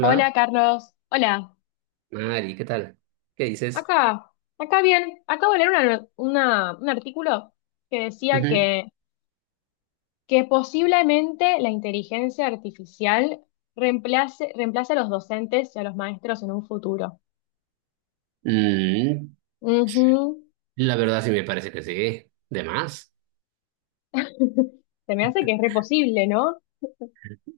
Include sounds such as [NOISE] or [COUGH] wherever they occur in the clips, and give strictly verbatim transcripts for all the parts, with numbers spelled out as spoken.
Hola, Carlos. Hola. Mari, ¿qué tal? ¿Qué dices? Acá, acá bien. Acabo de leer una- una- un artículo que decía Ujú. que, que posiblemente la inteligencia artificial reemplace, reemplace a los docentes y a los maestros en un futuro. Mm, Ujú. la verdad sí me parece que sí, de más. [LAUGHS] Se me hace que es re posible, ¿no?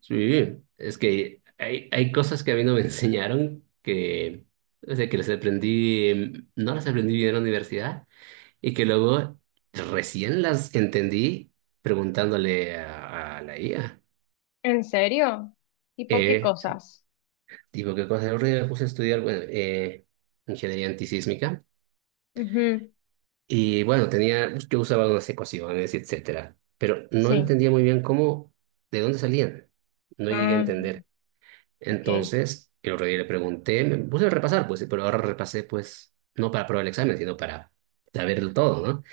Sí, es que hay, hay cosas que a mí no me [LAUGHS] enseñaron que, o sea, que las aprendí, em, no las aprendí bien en la universidad y que luego recién las entendí preguntándole a, a la I A. ¿En serio? ¿Tipo qué Eh, cosas? Digo, ¿qué cosa? Yo me puse a estudiar, bueno, eh, ingeniería antisísmica. Ujú. Y bueno, tenía, pues, yo usaba unas ecuaciones, etcétera, pero no Sí. entendía muy bien cómo, de dónde salían. No llegué a Mm, entender. ok. Entonces, el otro día le pregunté, me puse a repasar, pues, pero ahora repasé, pues, no para probar el examen, sino para saberlo todo, ¿no?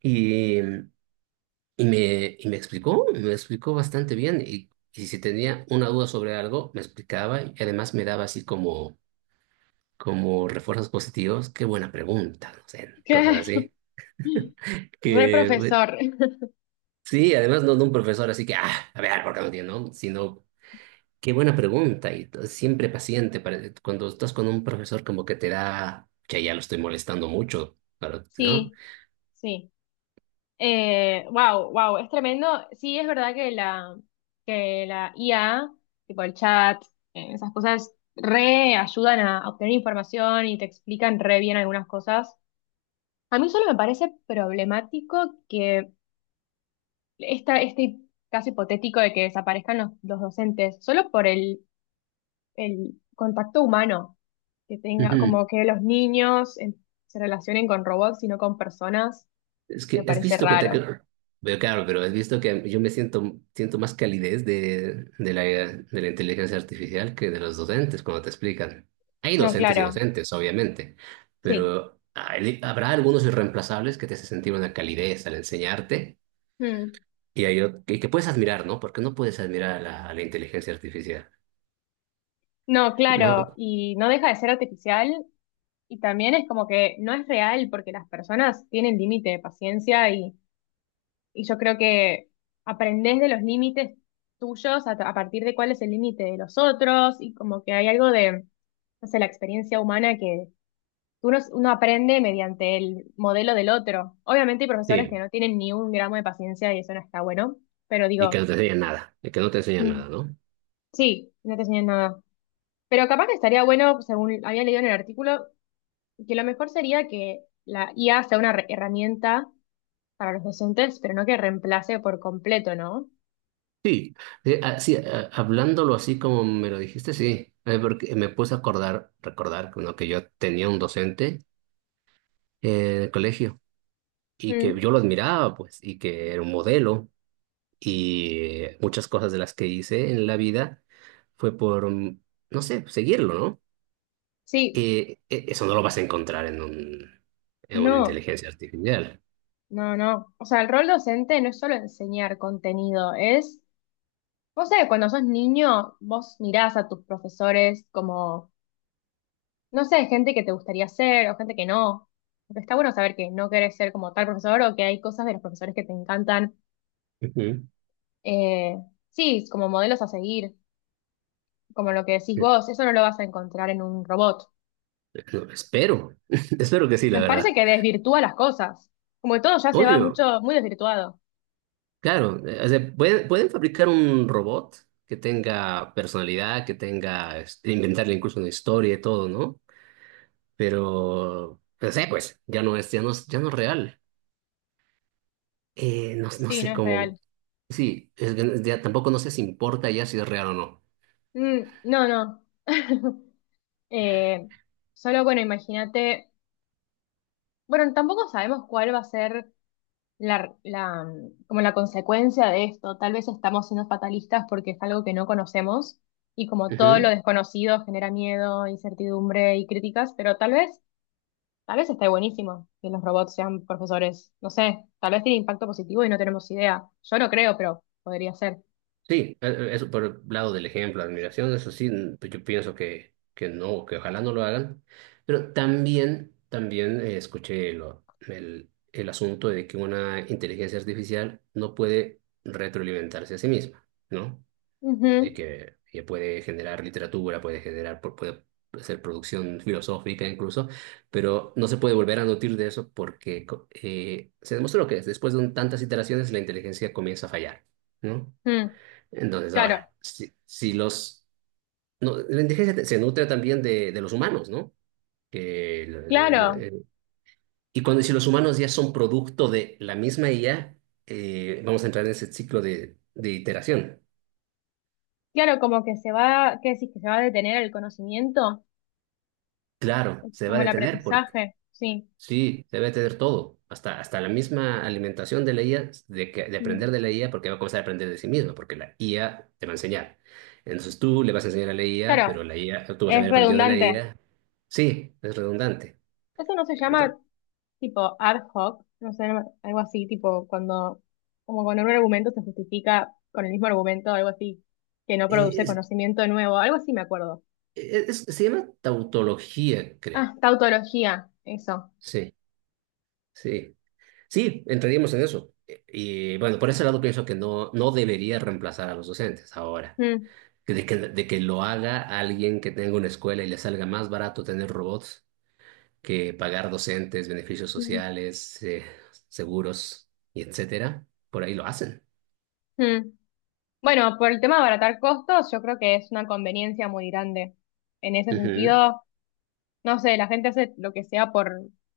Y, y me, y me explicó, me explicó bastante bien. Y, y si tenía una duda sobre algo, me explicaba y además me daba así como, como refuerzos positivos. Qué buena pregunta, no sé, cosas [LAUGHS] así Re que. profesor. Sí, además no de un profesor, así que, ah, a ver, ¿por qué no tiene, no? Sino, qué buena pregunta, y t- siempre paciente, para eh, cuando estás con un profesor como que te da, que ya lo estoy molestando mucho, pero, ¿no? Sí, sí. Eh, wow, wow, es tremendo. Sí, es verdad que la, que la I A, tipo el chat, eh, esas cosas re ayudan a a obtener información y te explican re bien algunas cosas. A mí solo me parece problemático que esta, este caso hipotético de que desaparezcan los, los docentes, solo por el, el contacto humano, que tenga, Ujú. como que los niños eh, se relacionen con robots y no con personas, Es me que, ¿has parece visto que te...? raro. Pero claro, pero has visto que yo me siento, siento más calidez de, de la, de la inteligencia artificial que de los docentes cuando te explican. Hay No, docentes y claro, docentes, obviamente, sí. pero hay- habrá algunos irreemplazables que te hacen sentir una calidez al enseñarte. Mm. Y, hay ot- que, que puedes admirar, ¿no? Porque no puedes admirar a la, a la inteligencia artificial, No, claro, ¿no? y no deja de ser artificial y también es como que no es real porque las personas tienen límite de paciencia y, y yo creo que aprendés de los límites tuyos a, a partir de cuál es el límite de los otros y como que hay algo de, no sé, la experiencia humana que uno, uno aprende mediante el modelo del otro. Obviamente hay profesores que Sí, no tienen ni un gramo de paciencia y eso no está bueno, pero y que digo, no te enseña nada, y que no te enseña mm, nada, ¿no? sí, no te enseñan nada. Pero capaz que estaría bueno, según había leído en el artículo, que lo mejor sería que la I A sea una re- herramienta para los docentes, pero no que reemplace por completo, ¿no? Sí, eh, ah, sí, ah, hablándolo así como me lo dijiste, sí. Eh, porque me puse a acordar, recordar, ¿no? Que yo tenía un docente eh, en el colegio y Mm, que yo lo admiraba, pues, y que era un modelo y eh, muchas cosas de las que hice en la vida fue por, mm, no sé, seguirlo, ¿no? sí, Eh, eh, eso no lo vas a encontrar en un, en una no, inteligencia artificial. no, no. O sea, el rol docente no es solo enseñar contenido, es, vos sé, cuando sos niño, vos mirás a tus profesores como, no sé, gente que te gustaría ser o gente que no. Porque está bueno saber que no querés ser como tal profesor o que hay cosas de los profesores que te encantan. Ujú. Eh, sí, como modelos a seguir, como lo que decís vos, eso no lo vas a encontrar en un robot. No, espero, [LAUGHS] espero que sí, la Me parece verdad. que desvirtúa las cosas. Como que todo ya se va Obvio, mucho, muy desvirtuado. claro, eh, o sea, pueden, pueden fabricar un robot que tenga personalidad, que tenga, este, inventarle incluso una historia y todo, ¿no? Pero, no sé, pues, ya no es, ya no, es- ya no es real. Eh, no, no Sí, no sé es cómo, real. sí, es que ya tampoco no sé si importa ya si es real o Mm, no, no. [LAUGHS] Eh, solo, bueno, imagínate. Bueno, tampoco sabemos cuál va a ser la, la, mm, como la consecuencia de esto. Tal vez estamos siendo fatalistas porque es algo que no conocemos. Y como todo lo no. desconocido genera miedo, incertidumbre y críticas, pero tal vez tal vez esté buenísimo que los robots sean profesores. No sé, tal vez tiene impacto positivo y no tenemos idea. Yo no creo, pero podría ser. Sí, e- e- eso por el lado del ejemplo, admiración, eso sí, n- pues yo pienso que, que no, que ojalá no lo hagan. Pero también, también eh, escuché lo- el, el asunto de que una inteligencia artificial no puede retroalimentarse a sí misma, ¿no? Ujú, De que, que puede generar literatura, puede generar, pu- puede hacer producción filosófica incluso, pero no se puede volver a nutrir de eso porque co- eh, se demostró que después de un- tantas iteraciones la inteligencia comienza a fallar, ¿no? mm, Entonces, claro, ahora, si, si los... No, la indigencia te- se nutre también de, de los humanos, ¿no? Que le- le- claro, le- eh, y cuando si los humanos ya son producto de la misma I A, eh, vamos a entrar en ese ciclo de, de iteración. claro, como que se va, ¿qué decís? Que se va a detener el conocimiento, Claro, se va a como el detener porque aprendizaje, sí. sí, se va a detener todo, hasta, hasta la misma alimentación de la I A, de, que, de Mm, aprender de la I A, porque va a comenzar a aprender de sí misma, porque la I A te va a enseñar. Entonces tú le vas a enseñar a la I A, claro, pero la I A, tú vas a es haber aprendido de la redundante. I A. Sí, es redundante. Eso no se llama Ento- tipo ad hoc, no sé, algo así, tipo cuando, como cuando un argumento se justifica con el mismo argumento, algo así, que no eh, produce es- conocimiento nuevo, algo así me acuerdo. eh, es- se llama tautología, Ah, creo. tautología, eso. Sí, sí. Sí, entraríamos en eso. Eh, Y bueno, por ese lado pienso que no, no debería reemplazar a los docentes ahora. Mm, Que De que, de que lo haga alguien que tenga una escuela y le salga más barato tener robots que pagar docentes, beneficios mm, sociales, eh, seguros y etcétera. Por ahí lo hacen. mm. Bueno, por el tema de abaratar costos, yo creo que es una conveniencia muy grande. En ese Ujú. sentido, no sé, la gente hace lo que sea por,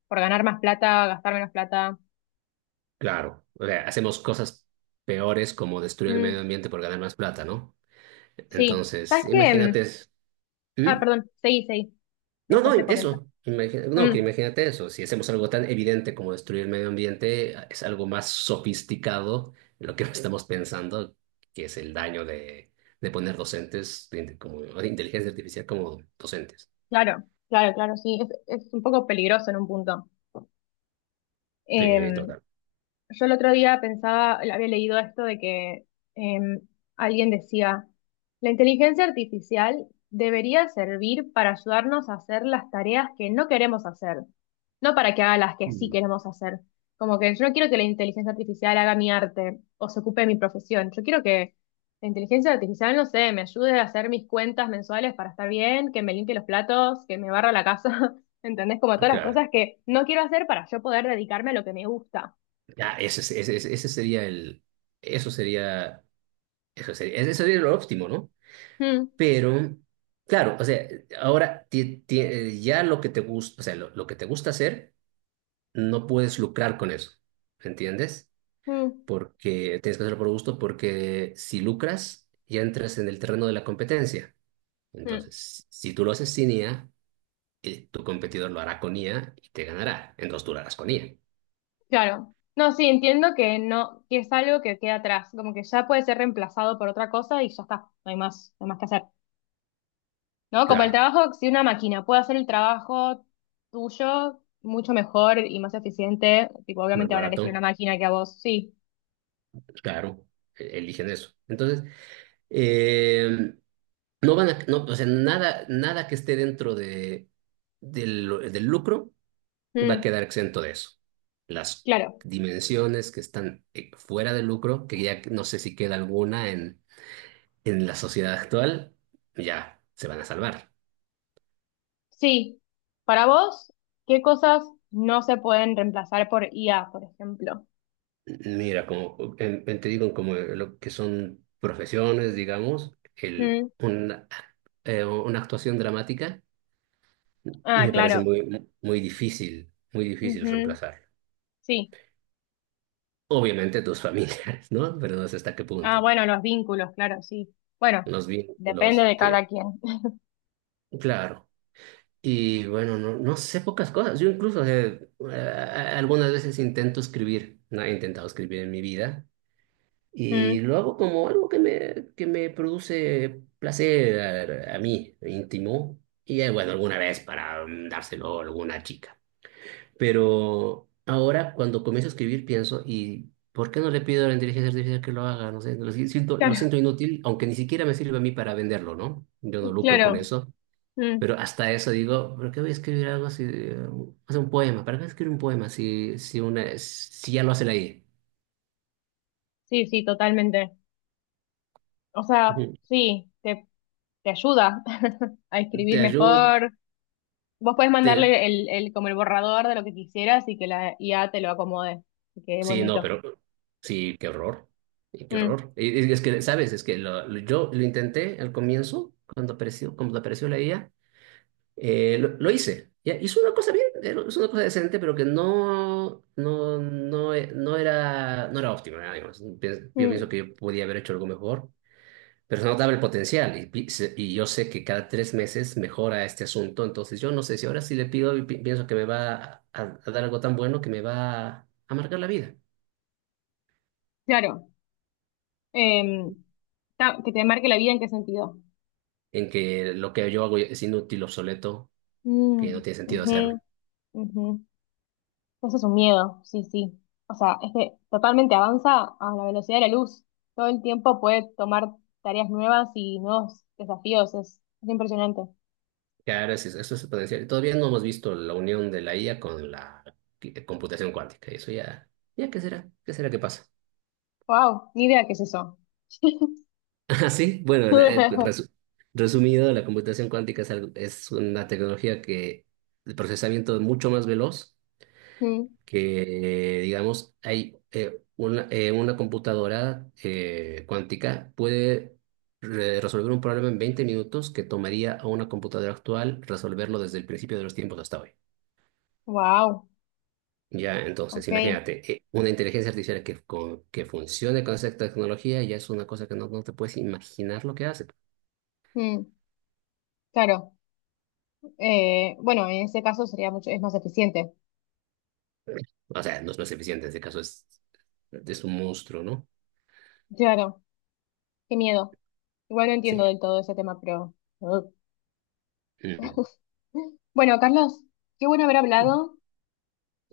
por ganar más plata, gastar menos plata. Claro. O sea, hacemos cosas peores como destruir el Mm, medio ambiente por ganar más plata, ¿no? sí. Entonces, ¿Sabes qué? Mm, imagínate. ah, ¿Mm? perdón, seguí, seguí. No, Después no, te comento. eso. Imagina- no, que Mm, imagínate eso. Si hacemos algo tan evidente como destruir el medio ambiente, es algo más sofisticado lo que [LAUGHS] estamos pensando, que es el daño de, de poner docentes de, inte- como, o de inteligencia artificial como docentes. claro, claro, claro, sí. Es, es un poco peligroso en un punto. Sí, Em, total. Yo el otro día pensaba, había leído esto de que em, alguien decía, la inteligencia artificial debería servir para ayudarnos a hacer las tareas que no queremos hacer, no para que haga las que sí Mm. queremos hacer. Como que yo no quiero que la inteligencia artificial haga mi arte o se ocupe de mi profesión. Yo quiero que la inteligencia artificial, no sé, me ayude a hacer mis cuentas mensuales para estar bien, que me limpie los platos, que me barra la casa. [LAUGHS] ¿Entendés? Como todas las Claro. cosas que no quiero hacer para yo poder dedicarme a lo que me gusta. Ya, ese, es- ese, es- ese sería el. Eso sería. Eso sería, eso sería lo óptimo, ¿no? Mm. Pero, claro, o sea, ahora ti- ti- ya lo que te gusta, o sea, lo lo que te gusta hacer. No puedes lucrar con eso, ¿entiendes? Mm, Porque tienes que hacerlo por gusto, porque si lucras, ya entras en el terreno de la competencia. mm, Entonces, si tú lo haces sin I A, eh, tu competidor lo hará con I A y te ganará. Entonces tú lo harás con I A. claro. No, sí, entiendo que no, que es algo que queda atrás, como que ya puede ser reemplazado por otra cosa y ya está, no hay más, no hay más que hacer. ¿No? Como el Claro, trabajo, si una máquina puede hacer el trabajo tuyo mucho mejor y más eficiente, tipo, más obviamente van a elegir una barato, máquina que a vos. Sí. claro, e- eligen eso. Entonces, eh, no van a, no, o sea, nada, nada que esté dentro de, del, del lucro va a Mm, quedar exento de eso. Las claro. dimensiones que están eh, fuera de lucro, que ya no sé si queda alguna en, en la sociedad actual, ya se van a salvar. Sí. Para vos, ¿qué cosas no se pueden reemplazar por I A, por ejemplo? Mira, como en- en- te digo, como lo que son profesiones, digamos, el, Mm, una, eh, una actuación dramática ah, me parece claro. muy, muy difícil, muy difícil Ujú, reemplazar. sí. Obviamente tus [LAUGHS] familiares, ¿no? Pero no sé hasta qué Ah, punto. bueno, los vínculos, claro, sí. Bueno, Los depende vínculos, de eh, cada quien. [LAUGHS] claro. Y bueno, no, no sé pocas cosas. Yo incluso, o sea, eh, algunas veces intento escribir, no he intentado escribir en mi vida, y Mm, lo hago como algo que me, que me produce placer a, a mí, íntimo, y eh, bueno, alguna vez para mm, dárselo a alguna chica. Pero ahora cuando comienzo a escribir pienso, ¿y por qué no le pido a la inteligencia artificial que lo haga? No sé, lo si- siento, lo claro, siento inútil, aunque ni siquiera me sirve a mí para venderlo, ¿no? Yo no lucro claro. con eso. Mm, Pero hasta eso digo, ¿por qué voy a escribir algo si...? O sea, un poema, ¿para qué escribir un poema si, si, una, si ya lo hace la I A? sí, sí, totalmente. O sea, Ujú. sí, te, te ayuda [LAUGHS] a escribir Te ayudo, mejor. Vos podés te... mandarle el, el, como el borrador de lo que quisieras y que la I A te lo acomode. Que quede Sí, no, bonito. pero... Sí, qué horror. Y qué Mm, horror. Y- y Es que, ¿sabes? Es que lo, lo- yo lo intenté al comienzo, cuando apareció, cuando apareció la I A, eh, lo, lo hice. Ya, hizo una cosa bien, eh, hizo una cosa decente, pero que no, no, no, e- no era, no era óptima, digamos. Pienso- Yo pienso mm, que yo podía haber hecho algo mejor. Pero se notaba el potencial y, pi- se- y yo sé que cada tres meses mejora este asunto, entonces yo no sé si ahora sí le pido y pi- pienso que me va a, a dar algo tan bueno que me va a amargar la vida, claro. Em, ta- que te marque la vida en qué sentido. en que lo que yo hago es inútil, obsoleto, que Mm, no tiene sentido ujú, hacerlo. ujú. Eso es un miedo, sí, sí. O sea, es que totalmente avanza a la velocidad de la luz. Todo el tiempo puede tomar tareas nuevas y nuevos desafíos. Es, es impresionante. Claro, eso es, eso es el potencial. Todavía no hemos visto la unión de la I A con la qui- computación cuántica, y eso ya, ya, ¿qué será? ¿Qué será que pasa? [LAUGHS] Wow, ni idea qué es eso. Ah, sí, bueno, la- eh, [LAUGHS] resu- resumido, la computación cuántica es, algo- es una tecnología que el procesamiento es mucho más veloz que, digamos, hay eh, una, eh, una computadora eh, cuántica puede re- resolver un problema en veinte minutos que tomaría a una computadora actual resolverlo desde el principio de los tiempos hasta hoy. Wow, Ya, entonces, ok. imagínate, eh, una inteligencia artificial que, con- que funcione con esa tecnología ya es una cosa que no, no te puedes imaginar lo que hace. Mm, claro. Eh, bueno, en ese caso sería mucho, es más eficiente. O sea, no, no es eficiente, en este caso es, es un monstruo, ¿no? Claro, qué miedo. Igual no Sí. entiendo del todo ese tema, pero. Ugh. Mm. [LAUGHS] Bueno, Carlos, qué bueno haber hablado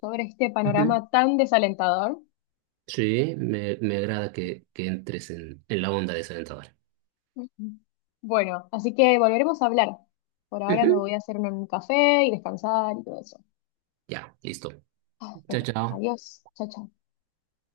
sobre este Ujú. panorama tan desalentador. Sí, me, me agrada que, que entres en, en la onda de esa dentadora. Ujú. Bueno, así que volveremos a hablar. Por ahora me Ujú. voy a hacer un café y descansar y todo eso. Ya, listo. Ah, Chao, bueno, chao. adiós. Chao, chao.